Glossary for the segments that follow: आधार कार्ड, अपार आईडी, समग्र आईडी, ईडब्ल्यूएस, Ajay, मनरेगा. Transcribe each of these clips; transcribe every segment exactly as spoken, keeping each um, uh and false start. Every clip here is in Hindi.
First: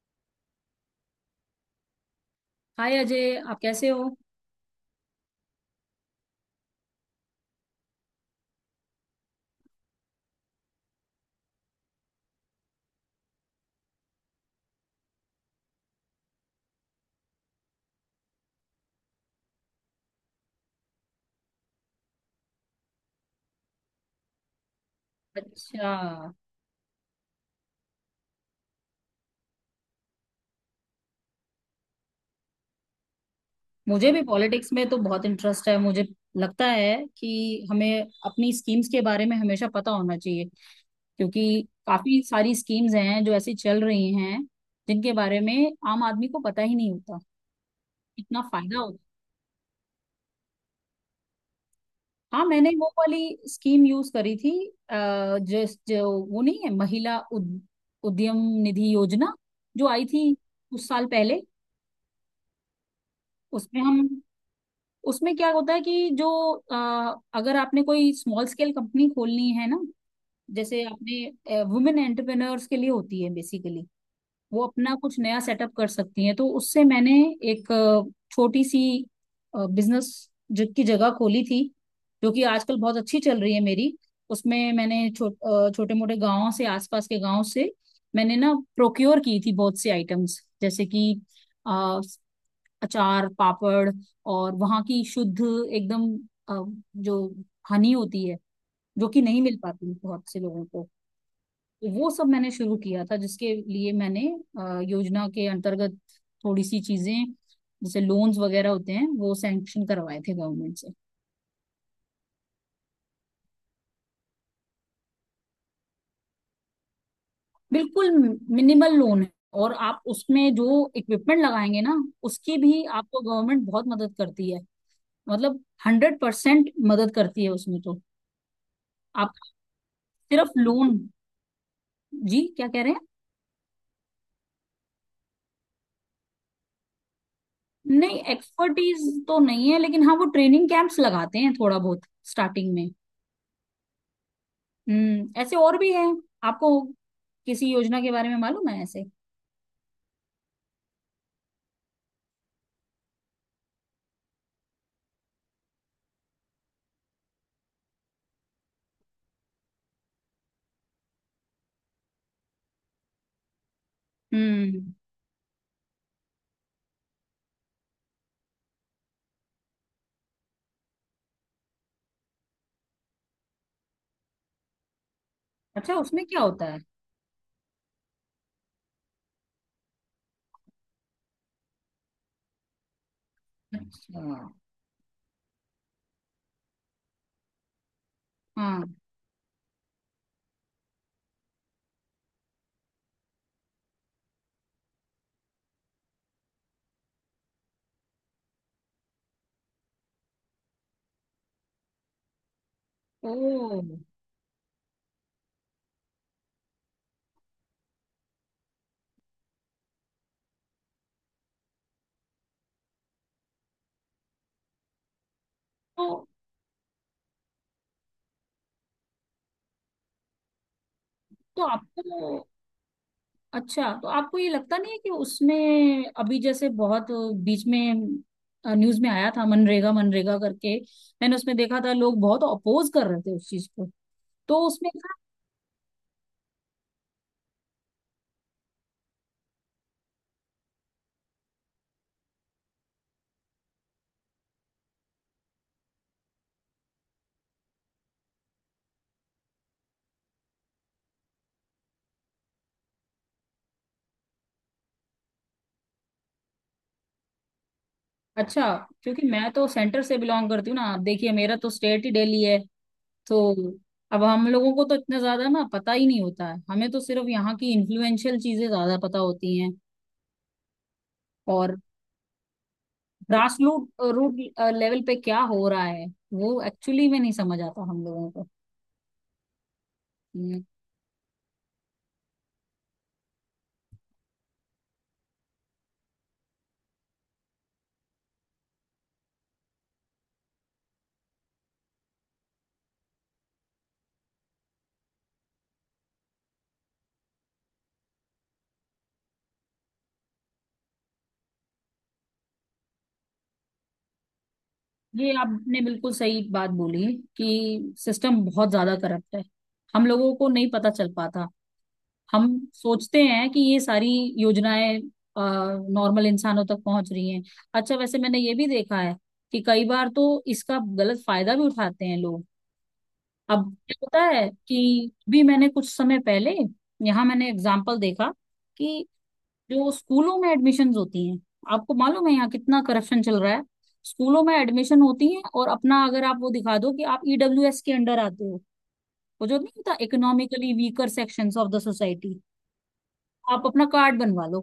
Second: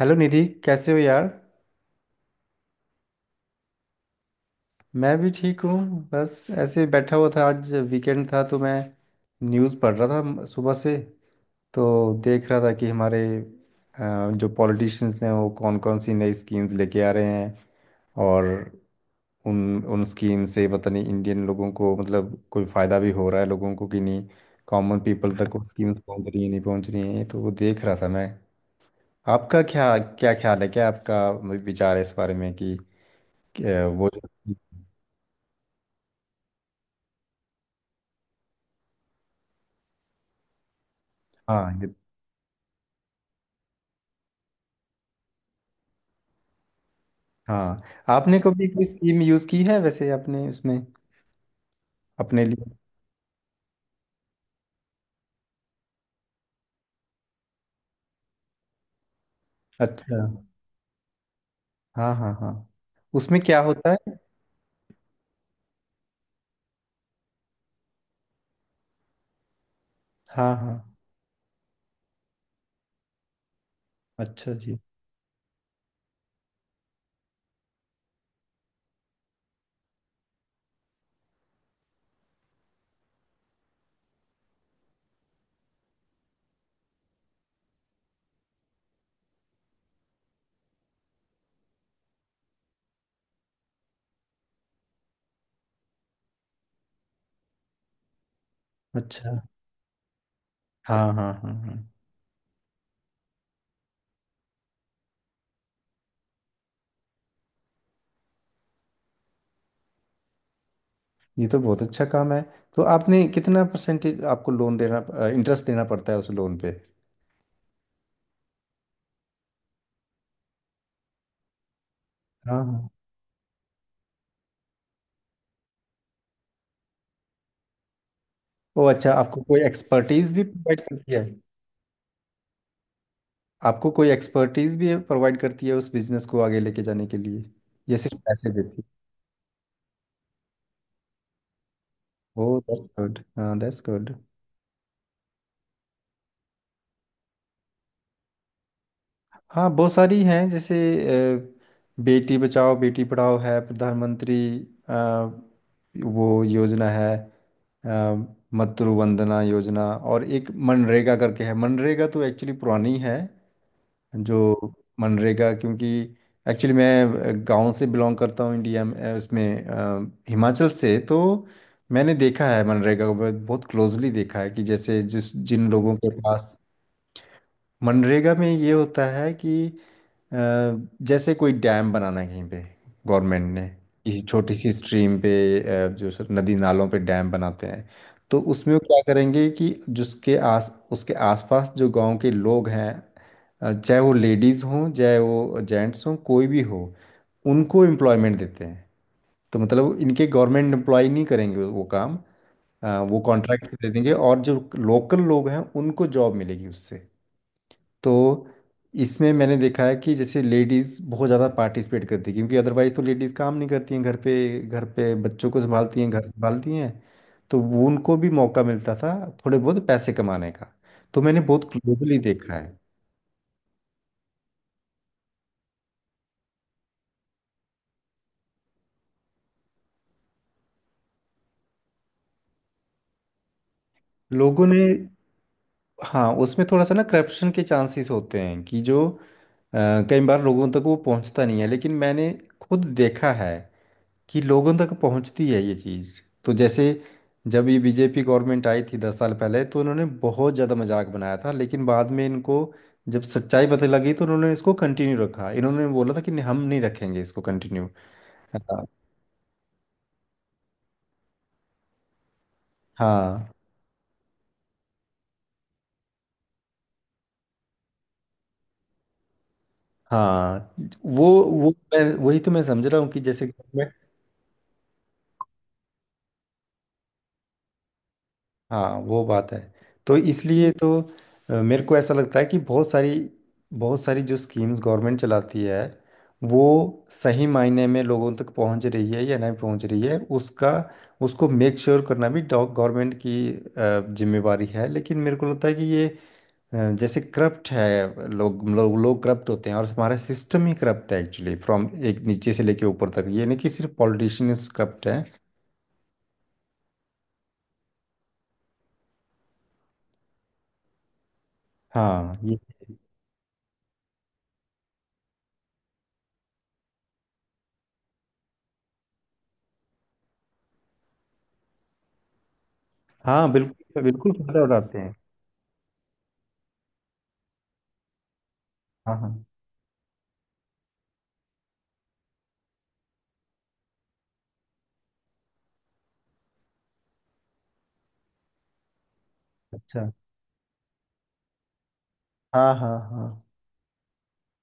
हेलो निधि, कैसे हो यार। हाय अजय, आप कैसे हो? मैं भी ठीक हूँ। बस ऐसे ही बैठा हुआ था, आज वीकेंड था तो मैं न्यूज़ पढ़ रहा था म- सुबह से। तो देख रहा था कि हमारे अ, जो पॉलिटिशियंस हैं वो कौन कौन सी नई स्कीम्स लेके आ रहे हैं। और उन उन स्कीम से पता नहीं इंडियन लोगों को मतलब कोई फ़ायदा भी हो रहा है लोगों को कि नहीं, कॉमन पीपल तक वो अच्छा। स्कीम्स पहुंच रही है नहीं पहुंच रही है, तो वो देख रहा था मैं। आपका क्या क्या ख्याल है, क्या आपका विचार है इस बारे में कि कि, अ, वो मुझे भी जो- पॉलिटिक्स में तो बहुत इंटरेस्ट है। मुझे लगता है कि हमें अपनी स्कीम्स के बारे में हमेशा पता होना चाहिए, क्योंकि हाँ काफी सारी स्कीम्स हैं जो ऐसी चल रही हैं जिनके बारे में आम आदमी को पता ही नहीं होता। हाँ। आपने इतना कभी फायदा कोई होता। स्कीम यूज़ की है वैसे, अपने उसमें अपने हाँ, मैंने लिए? वो वाली स्कीम यूज करी थी। अ, जो जो वो नहीं है, महिला उद, उद्यम निधि योजना, जो आई अच्छा। थी कुछ साल पहले। हाँ हाँ हाँ। उसमें क्या उसमें होता हम है? उसमें क्या होता है कि जो, अ, अगर आपने कोई स्मॉल स्केल कंपनी खोलनी है ना, हाँ हाँ। जैसे आपने वुमेन एंटरप्रेन्योर्स के लिए होती है बेसिकली, अच्छा वो जी। अपना कुछ नया सेटअप कर सकती हैं। तो उससे मैंने एक अ, छोटी सी बिजनेस की जगह खोली थी, जो कि आजकल बहुत अच्छी चल रही है मेरी। उसमें मैंने छो, छोटे मोटे गांवों से, आसपास के गांव से मैंने ना प्रोक्योर की थी बहुत से आइटम्स, जैसे कि अचार, पापड़, और वहाँ की शुद्ध एकदम अ, जो हनी होती है, जो कि अच्छा। नहीं मिल पाती बहुत से लोगों को। हाँ हाँ हाँ हाँ। तो वो सब मैंने शुरू किया था, जिसके लिए मैंने अ, योजना के अंतर्गत थोड़ी सी चीजें जैसे लोन्स वगैरह होते हैं वो सैंक्शन करवाए थे गवर्नमेंट से। ये तो बहुत अच्छा काम है। तो आपने कितना परसेंटेज आपको लोन देना, इंटरेस्ट देना पड़ता है उस लोन पे? बिल्कुल। मिनिमल लोन है, और आप उसमें जो इक्विपमेंट लगाएंगे ना, उसकी हाँ भी हाँ। आपको गवर्नमेंट बहुत मदद करती है। मतलब हंड्रेड परसेंट मदद करती है उसमें तो। ओ अच्छा, आप आपको कोई एक्सपर्टीज भी सिर्फ प्रोवाइड लोन। करती है? जी, क्या कह रहे हैं? आपको कोई एक्सपर्टीज भी प्रोवाइड करती है उस बिजनेस को आगे लेके जाने के लिए, ये सिर्फ नहीं, पैसे देती एक्सपर्टीज तो नहीं है, लेकिन हाँ वो ट्रेनिंग कैंप्स लगाते हैं थोड़ा बहुत है? ओ स्टार्टिंग दैट्स में। गुड, हाँ दैट्स गुड। हम्म। ऐसे और भी है आपको किसी योजना के बारे में मालूम है ऐसे? हाँ बहुत सारी हैं, जैसे अ, बेटी बचाओ बेटी पढ़ाओ है प्रधानमंत्री, अ, वो योजना है, अ, मातृ वंदना योजना, और एक मनरेगा करके है। मनरेगा तो एक्चुअली पुरानी है जो, हम्म। मनरेगा क्योंकि एक्चुअली मैं गांव से बिलोंग करता हूँ इंडिया में, अ, उसमें अ, हिमाचल से, तो मैंने देखा है मनरेगा को बहुत बहुत क्लोजली देखा है कि जैसे जिस जिन अच्छा, लोगों के उसमें क्या पास, होता है? मनरेगा में ये होता है कि अ, जैसे कोई डैम बनाना है कहीं पे, गवर्नमेंट ने ये अच्छा। छोटी सी स्ट्रीम पे, अ, जो सर नदी नालों पे डैम बनाते हैं, तो उसमें वो हाँ। क्या करेंगे कि जिसके आस उसके आसपास जो गांव के लोग हैं, अ, चाहे वो लेडीज़ हों चाहे वो जेंट्स हों कोई भी हो, उनको एम्प्लॉयमेंट देते हैं। तो मतलब इनके गवर्नमेंट एम्प्लॉय नहीं करेंगे वो काम, अ, वो कॉन्ट्रैक्ट ओ। दे देंगे और जो लोकल लोग हैं उनको जॉब मिलेगी उससे। तो इसमें मैंने देखा है कि जैसे लेडीज़ बहुत ज़्यादा पार्टिसिपेट करती है क्योंकि अदरवाइज़ तो लेडीज़ काम नहीं करती हैं घर पे, घर पे बच्चों को संभालती हैं, घर तो। संभालती हैं, तो वो उनको भी मौका मिलता था थोड़े बहुत पैसे कमाने का। तो मैंने तो बहुत क्लोजली आपको देखा है। अच्छा, तो आपको ये लगता नहीं है कि उसमें अभी जैसे बहुत बीच में न्यूज में आया था, मनरेगा मनरेगा करके? मैंने उसमें देखा था लोग बहुत अपोज कर रहे थे उस चीज को। तो लोगों ने, उसमें हाँ उसमें थोड़ा सा ना करप्शन के चांसेस होते हैं कि जो अ, कई बार लोगों तक वो पहुंचता नहीं है, लेकिन मैंने खुद देखा है कि लोगों तक पहुंचती है ये चीज़। तो जैसे जब ये बीजेपी गवर्नमेंट आई थी दस साल पहले तो उन्होंने बहुत ज़्यादा मजाक बनाया था, लेकिन बाद में इनको जब सच्चाई पता लगी तो उन्होंने इसको कंटिन्यू रखा, इन्होंने बोला था कि नहीं, हम नहीं रखेंगे इसको कंटिन्यू। अच्छा। हाँ क्योंकि मैं तो सेंटर से बिलोंग करती हूँ ना, आप देखिए मेरा तो स्टेट ही दिल्ली है। तो हाँ अब हम लोगों को तो इतना ज्यादा ना पता ही नहीं होता है, हमें तो सिर्फ यहाँ की इन्फ्लुएंशियल चीजें ज्यादा पता होती हैं। हाँ, वो वो और मैं वही तो मैं समझ रहा हूँ कि जैसे, ग्रास रूट रूट लेवल पे क्या हो रहा है वो एक्चुअली में नहीं समझ आता हम लोगों को। हाँ वो बात है। तो हम्म। इसलिए तो अ, मेरे को ऐसा लगता है कि बहुत सारी बहुत सारी जो स्कीम्स गवर्नमेंट चलाती है वो सही मायने में लोगों तक पहुंच रही है या नहीं पहुंच रही है, उसका उसको मेक श्योर करना भी गवर्नमेंट की अ, जिम्मेवारी है। लेकिन मेरे को लगता है कि ये अ, जैसे करप्ट है, लोग लोग लोग करप्ट होते हैं और हमारा सिस्टम ही करप्ट है एक्चुअली, फ्रॉम एक नीचे से लेके ऊपर तक, ये नहीं कि सिर्फ पॉलिटिशियंस करप्ट हैं। ये आपने बिल्कुल सही बात बोली कि सिस्टम बहुत ज्यादा करप्ट है, हम लोगों को नहीं पता चल पाता। हाँ हम ये, सोचते हैं कि ये सारी योजनाएं नॉर्मल इंसानों तक पहुंच रही हैं। अच्छा, वैसे मैंने ये भी देखा है कि कई बार तो इसका गलत फायदा भी उठाते हैं लोग। हाँ अब क्या बिल्कुल होता बिल्कुल है फायदा उठाते कि हैं। भी मैंने कुछ समय पहले यहाँ मैंने एग्जाम्पल देखा कि हाँ हाँ, जो स्कूलों में एडमिशन्स होती हैं, आपको मालूम है यहाँ कितना करप्शन चल रहा है? स्कूलों में एडमिशन होती है, और अपना अगर आप वो दिखा दो कि आप ई डब्ल्यू एस के अंडर आते हो, वो जो नहीं होता, अच्छा, economically weaker sections of the society, हाँ हाँ हाँ आप अपना कार्ड बनवा लो।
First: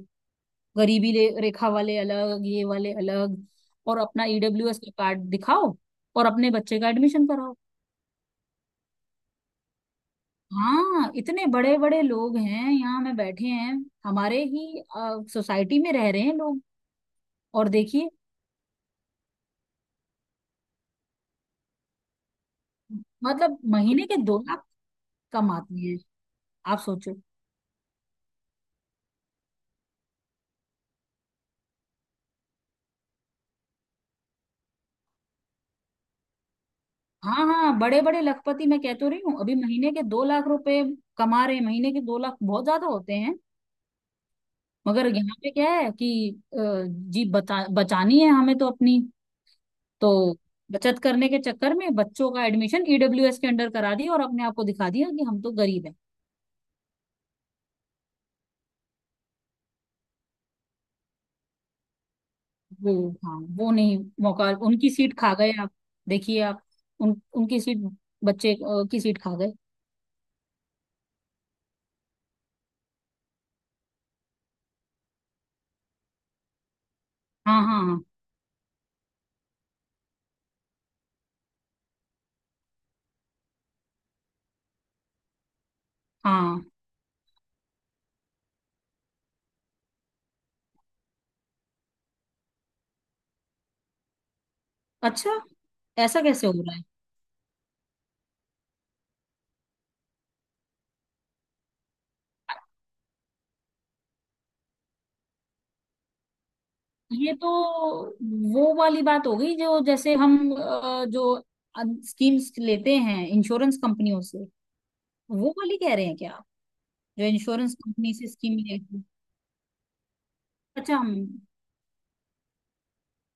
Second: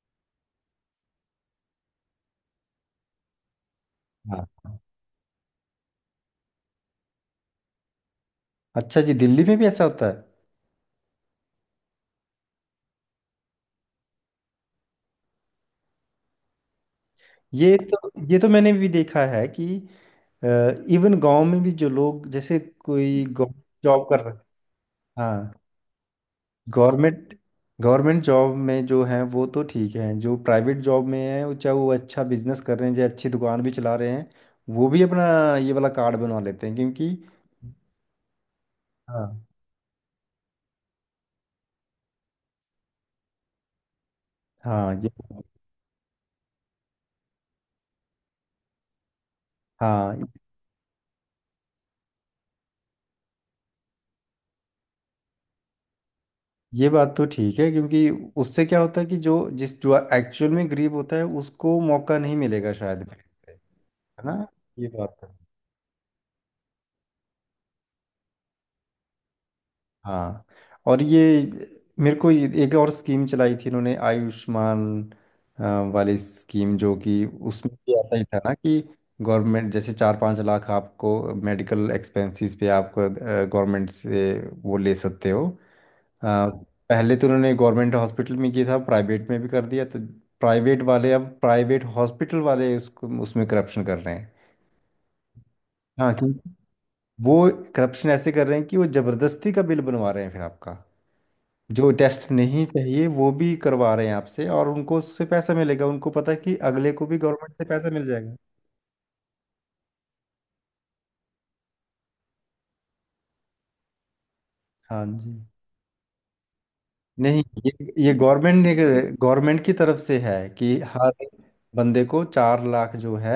गरीबी ले- रेखा वाले अलग, ये वाले अलग। और अपना हाँ। ई डब्ल्यू एस का कार्ड दिखाओ और अपने बच्चे का एडमिशन कराओ। अच्छा जी, दिल्ली में भी ऐसा होता है? हाँ, इतने बड़े बड़े लोग हैं यहाँ में बैठे हैं, हमारे ही सोसाइटी में रह रहे हैं लोग। और ये देखिए, तो ये तो मैंने भी देखा है कि इवन गांव में भी जो लोग जैसे कोई मतलब महीने जॉब के कर रहे, दो लाख हाँ, कमाते हैं। आप सोचो। गवर्नमेंट गवर्नमेंट जॉब में जो हैं वो तो ठीक हैं, जो प्राइवेट जॉब में हैं वो, चाहे वो अच्छा बिजनेस कर रहे हैं चाहे अच्छी दुकान भी चला रहे हैं, वो भी अपना ये वाला कार्ड बनवा लेते हैं क्योंकि, हाँ हाँ, बड़े बड़े लखपति, मैं कह तो रही हूँ, हाँ अभी महीने के दो लाख रुपए कमा रहे हैं। महीने के दो लाख बहुत ज्यादा होते हैं। हाँ मगर ये, यहाँ पे क्या है कि अ, जी बता बचानी है हमें तो अपनी, तो हाँ बचत करने के चक्कर में बच्चों का एडमिशन ई डब्ल्यू एस के अंडर करा दिया और अपने आप को दिखा दिया कि हम तो गरीब हैं। ये बात तो ठीक है क्योंकि उससे क्या होता है कि जो जिस जो एक्चुअल में गरीब होता है उसको मौका नहीं मिलेगा शायद, वो हाँ, है वो नहीं ना। मौका, ये उनकी सीट बात है। खा गए आप। देखिए आप, उन उनकी सीट, बच्चे अ, की सीट खा गए। हाँ और ये, मेरे को ये- एक और स्कीम चलाई थी इन्होंने, आयुष्मान अ, वाली स्कीम, जो कि हाँ उसमें भी हाँ ऐसा ही था ना कि गवर्नमेंट जैसे चार पाँच लाख आपको मेडिकल एक्सपेंसेस पे आप गवर्नमेंट से वो ले सकते हो। अ, हाँ। पहले तो उन्होंने गवर्नमेंट हॉस्पिटल में किया था, प्राइवेट में भी कर दिया, तो प्राइवेट वाले, अब प्राइवेट हॉस्पिटल वाले उसको उसमें करप्शन कर रहे हैं। अच्छा, हाँ ऐसा कैसे क्योंकि हो रहा है? वो करप्शन ऐसे कर रहे हैं कि वो जबरदस्ती का बिल बनवा रहे हैं फिर आपका, जो टेस्ट नहीं चाहिए वो भी करवा रहे हैं आपसे, और उनको उससे पैसा मिलेगा, उनको पता है कि अगले को भी ये तो गवर्नमेंट से पैसा मिल जाएगा। वो वाली बात हो गई, जो जैसे हम, अ, जो स्कीम्स लेते हैं इंश्योरेंस कंपनियों से, हाँ जी। वो वाली कह रहे हैं क्या आप? जो नहीं इंश्योरेंस ये, ये कंपनी से स्कीम गवर्नमेंट ने, लेते हैं? गवर्नमेंट की तरफ से है कि अच्छा, हर बंदे को चार लाख जो है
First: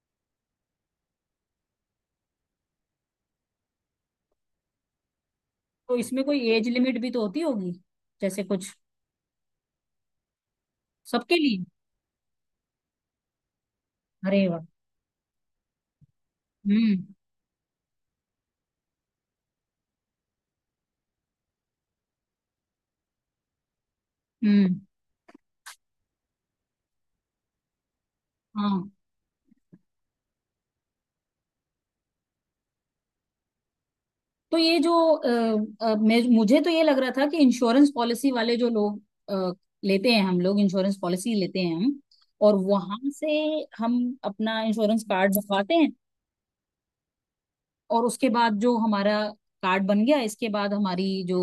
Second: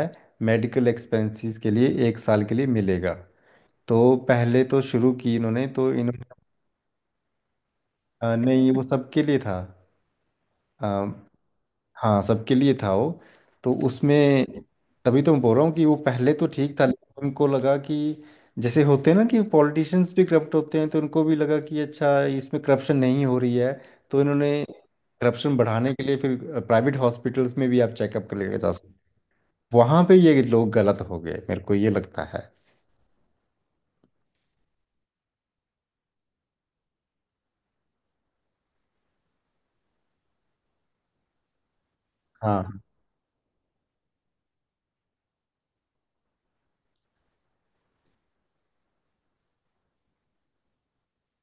मेडिकल एक्सपेंसेस के लिए एक साल के लिए मिलेगा। तो पहले तो शुरू की इन्होंने, तो तो इसमें इन्होंने कोई एज लिमिट भी तो होती होगी, अ, जैसे कुछ? नहीं, वो सबके लिए था। सबके लिए? हाँ सबके लिए था वो। तो उसमें अरे वाह। तभी तो मैं बोल रहा हूँ कि वो पहले तो ठीक था, हम्म। लेकिन उनको लगा कि जैसे होते हैं ना कि पॉलिटिशियंस भी करप्ट होते हैं, तो उनको भी लगा कि अच्छा इसमें करप्शन नहीं हो रही है, तो इन्होंने हम्म। करप्शन बढ़ाने के लिए फिर प्राइवेट हॉस्पिटल्स में भी आप चेकअप कर लेके जा हाँ। सकते। वहाँ पे ये लोग गलत हो गए, मेरे को ये लगता है। तो ये जो अ, अ, मैं मुझे तो ये लग रहा था कि इंश्योरेंस पॉलिसी वाले जो लोग अ, लेते हैं, हम लोग इंश्योरेंस पॉलिसी लेते हैं हम, और हाँ वहां से हम अपना इंश्योरेंस कार्ड बनवाते हैं, और उसके बाद जो हमारा कार्ड बन गया, इसके बाद हमारी जो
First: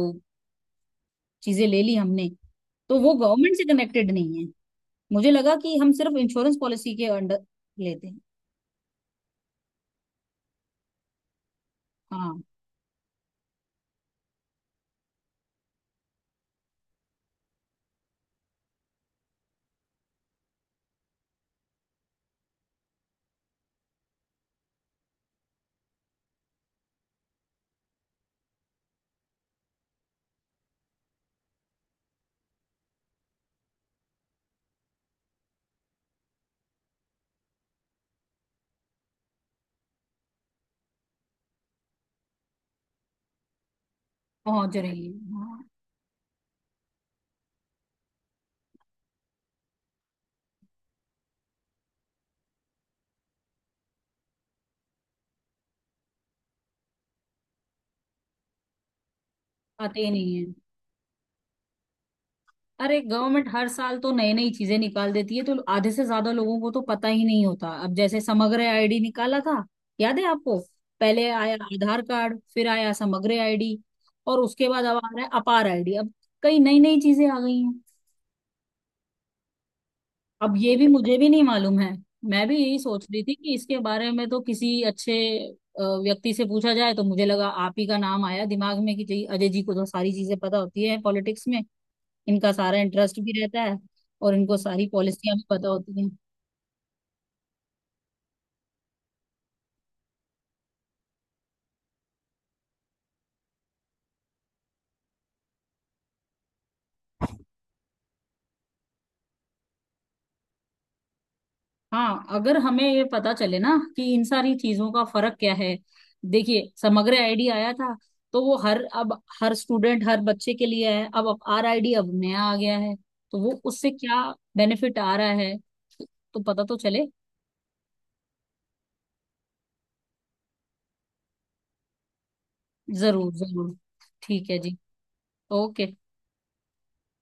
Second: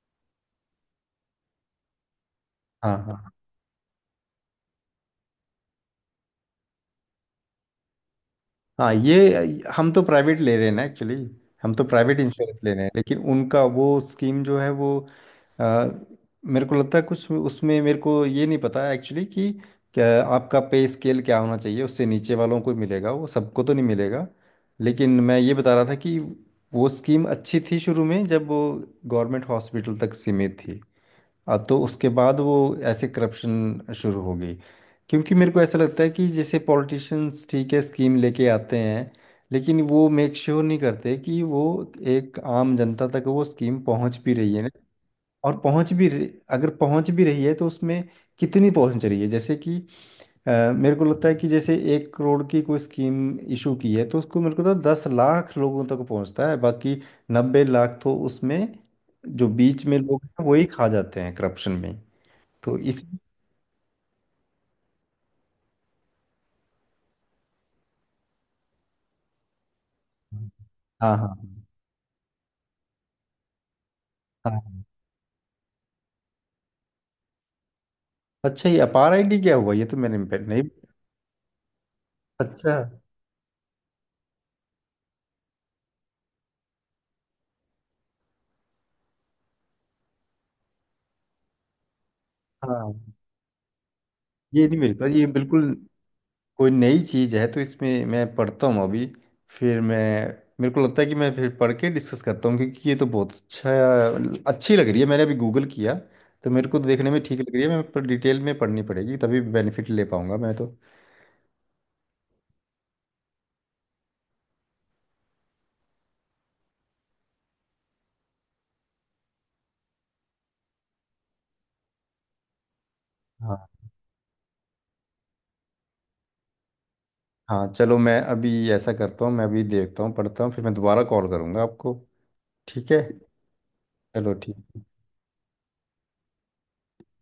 चीजें ले ली हमने, हाँ तो वो हाँ गवर्नमेंट से कनेक्टेड नहीं है। मुझे लगा कि हम सिर्फ इंश्योरेंस पॉलिसी के अंडर लेते हैं। हाँ ये, हम तो प्राइवेट ले रहे हैं ना एक्चुअली, हम तो प्राइवेट हाँ, इंश्योरेंस ले रहे हैं, लेकिन उनका वो स्कीम जो है वो अ, मेरे को लगता है कुछ उसमें, मेरे को ये नहीं पता एक्चुअली कि क्या, आपका पे स्केल क्या होना चाहिए, उससे नीचे वालों को मिलेगा वो, सबको तो नहीं मिलेगा। लेकिन मैं ये बता रहा था कि वो स्कीम अच्छी थी शुरू में जब वो गवर्नमेंट हॉस्पिटल तक सीमित थी, अब तो उसके बाद वो ऐसे करप्शन शुरू हो गई। क्योंकि मेरे को ऐसा लगता है कि जैसे पॉलिटिशियंस ठीक है स्कीम लेके आते हैं, लेकिन वो मेक श्योर नहीं करते कि वो एक आम जनता तक वो स्कीम पहुंच भी रही है ना। पहुंच रही है, और हाँ। पहुंच भी रही- अगर पहुंच भी रही है तो उसमें कितनी पहुंच रही है, जैसे कि अ, मेरे को लगता है कि जैसे एक करोड़ की कोई स्कीम इशू की है तो उसको मेरे को लगता है दस लाख लोगों तक पहुंचता है, बाकी नब्बे लाख तो उसमें जो बीच में आते ही लोग नहीं हैं है। वही खा जाते हैं करप्शन में। तो अरे, इस, गवर्नमेंट हर साल तो नई नई चीजें निकाल देती है, तो आधे से ज्यादा लोगों को तो पता ही नहीं होता। अब जैसे समग्र आईडी निकाला था, याद है आपको? हाँ हाँ पहले आया हाँ। आधार कार्ड, फिर आया समग्र आईडी, और उसके हाँ। बाद अब आ रहा है अपार आईडी अब। कई नई नई चीजें आ गई हैं। अच्छा ये अपार आईडी क्या हुआ, ये तो मैंने पे- अब नहीं। ये भी मुझे भी नहीं मालूम है। मैं भी अच्छा। यही सोच रही थी कि इसके बारे में तो किसी अच्छे अ, व्यक्ति से पूछा जाए, तो मुझे लगा आप ही का नाम आया दिमाग में कि जी- अजय जी को तो सारी चीजें पता होती है पॉलिटिक्स में, इनका सारा हाँ इंटरेस्ट भी रहता है, और इनको ये नहीं, सारी मेरे पास ये पॉलिसियां भी पता बिल्कुल होती हैं। कोई नई चीज़ है, तो इसमें मैं पढ़ता हूँ अभी, फिर मैं मेरे को लगता है कि मैं फिर पढ़ के डिस्कस करता हूँ, क्योंकि ये तो बहुत अच्छा अच्छी लग रही है, मैंने अभी गूगल किया तो मेरे को तो देखने में ठीक लग रही है, मैं पर डिटेल में पढ़नी पड़ेगी तभी बेनिफिट ले पाऊंगा मैं तो। हाँ, अगर हमें ये पता चले ना कि इन सारी चीजों का फर्क क्या है। देखिए, समग्र आईडी आया था, तो वो हर, अब हर स्टूडेंट हर बच्चे के लिए है। अब अब आर आई डी अब नया आ गया है, तो वो हाँ उससे क्या बेनिफिट आ रहा है, तो पता तो चले। हाँ। चलो मैं अभी ऐसा करता हूँ, मैं अभी देखता हूँ पढ़ता हूँ फिर मैं दोबारा कॉल करूँगा आपको। ठीक है। जरूर जरूर। चलो ठीक है जी। ठीक। ओके।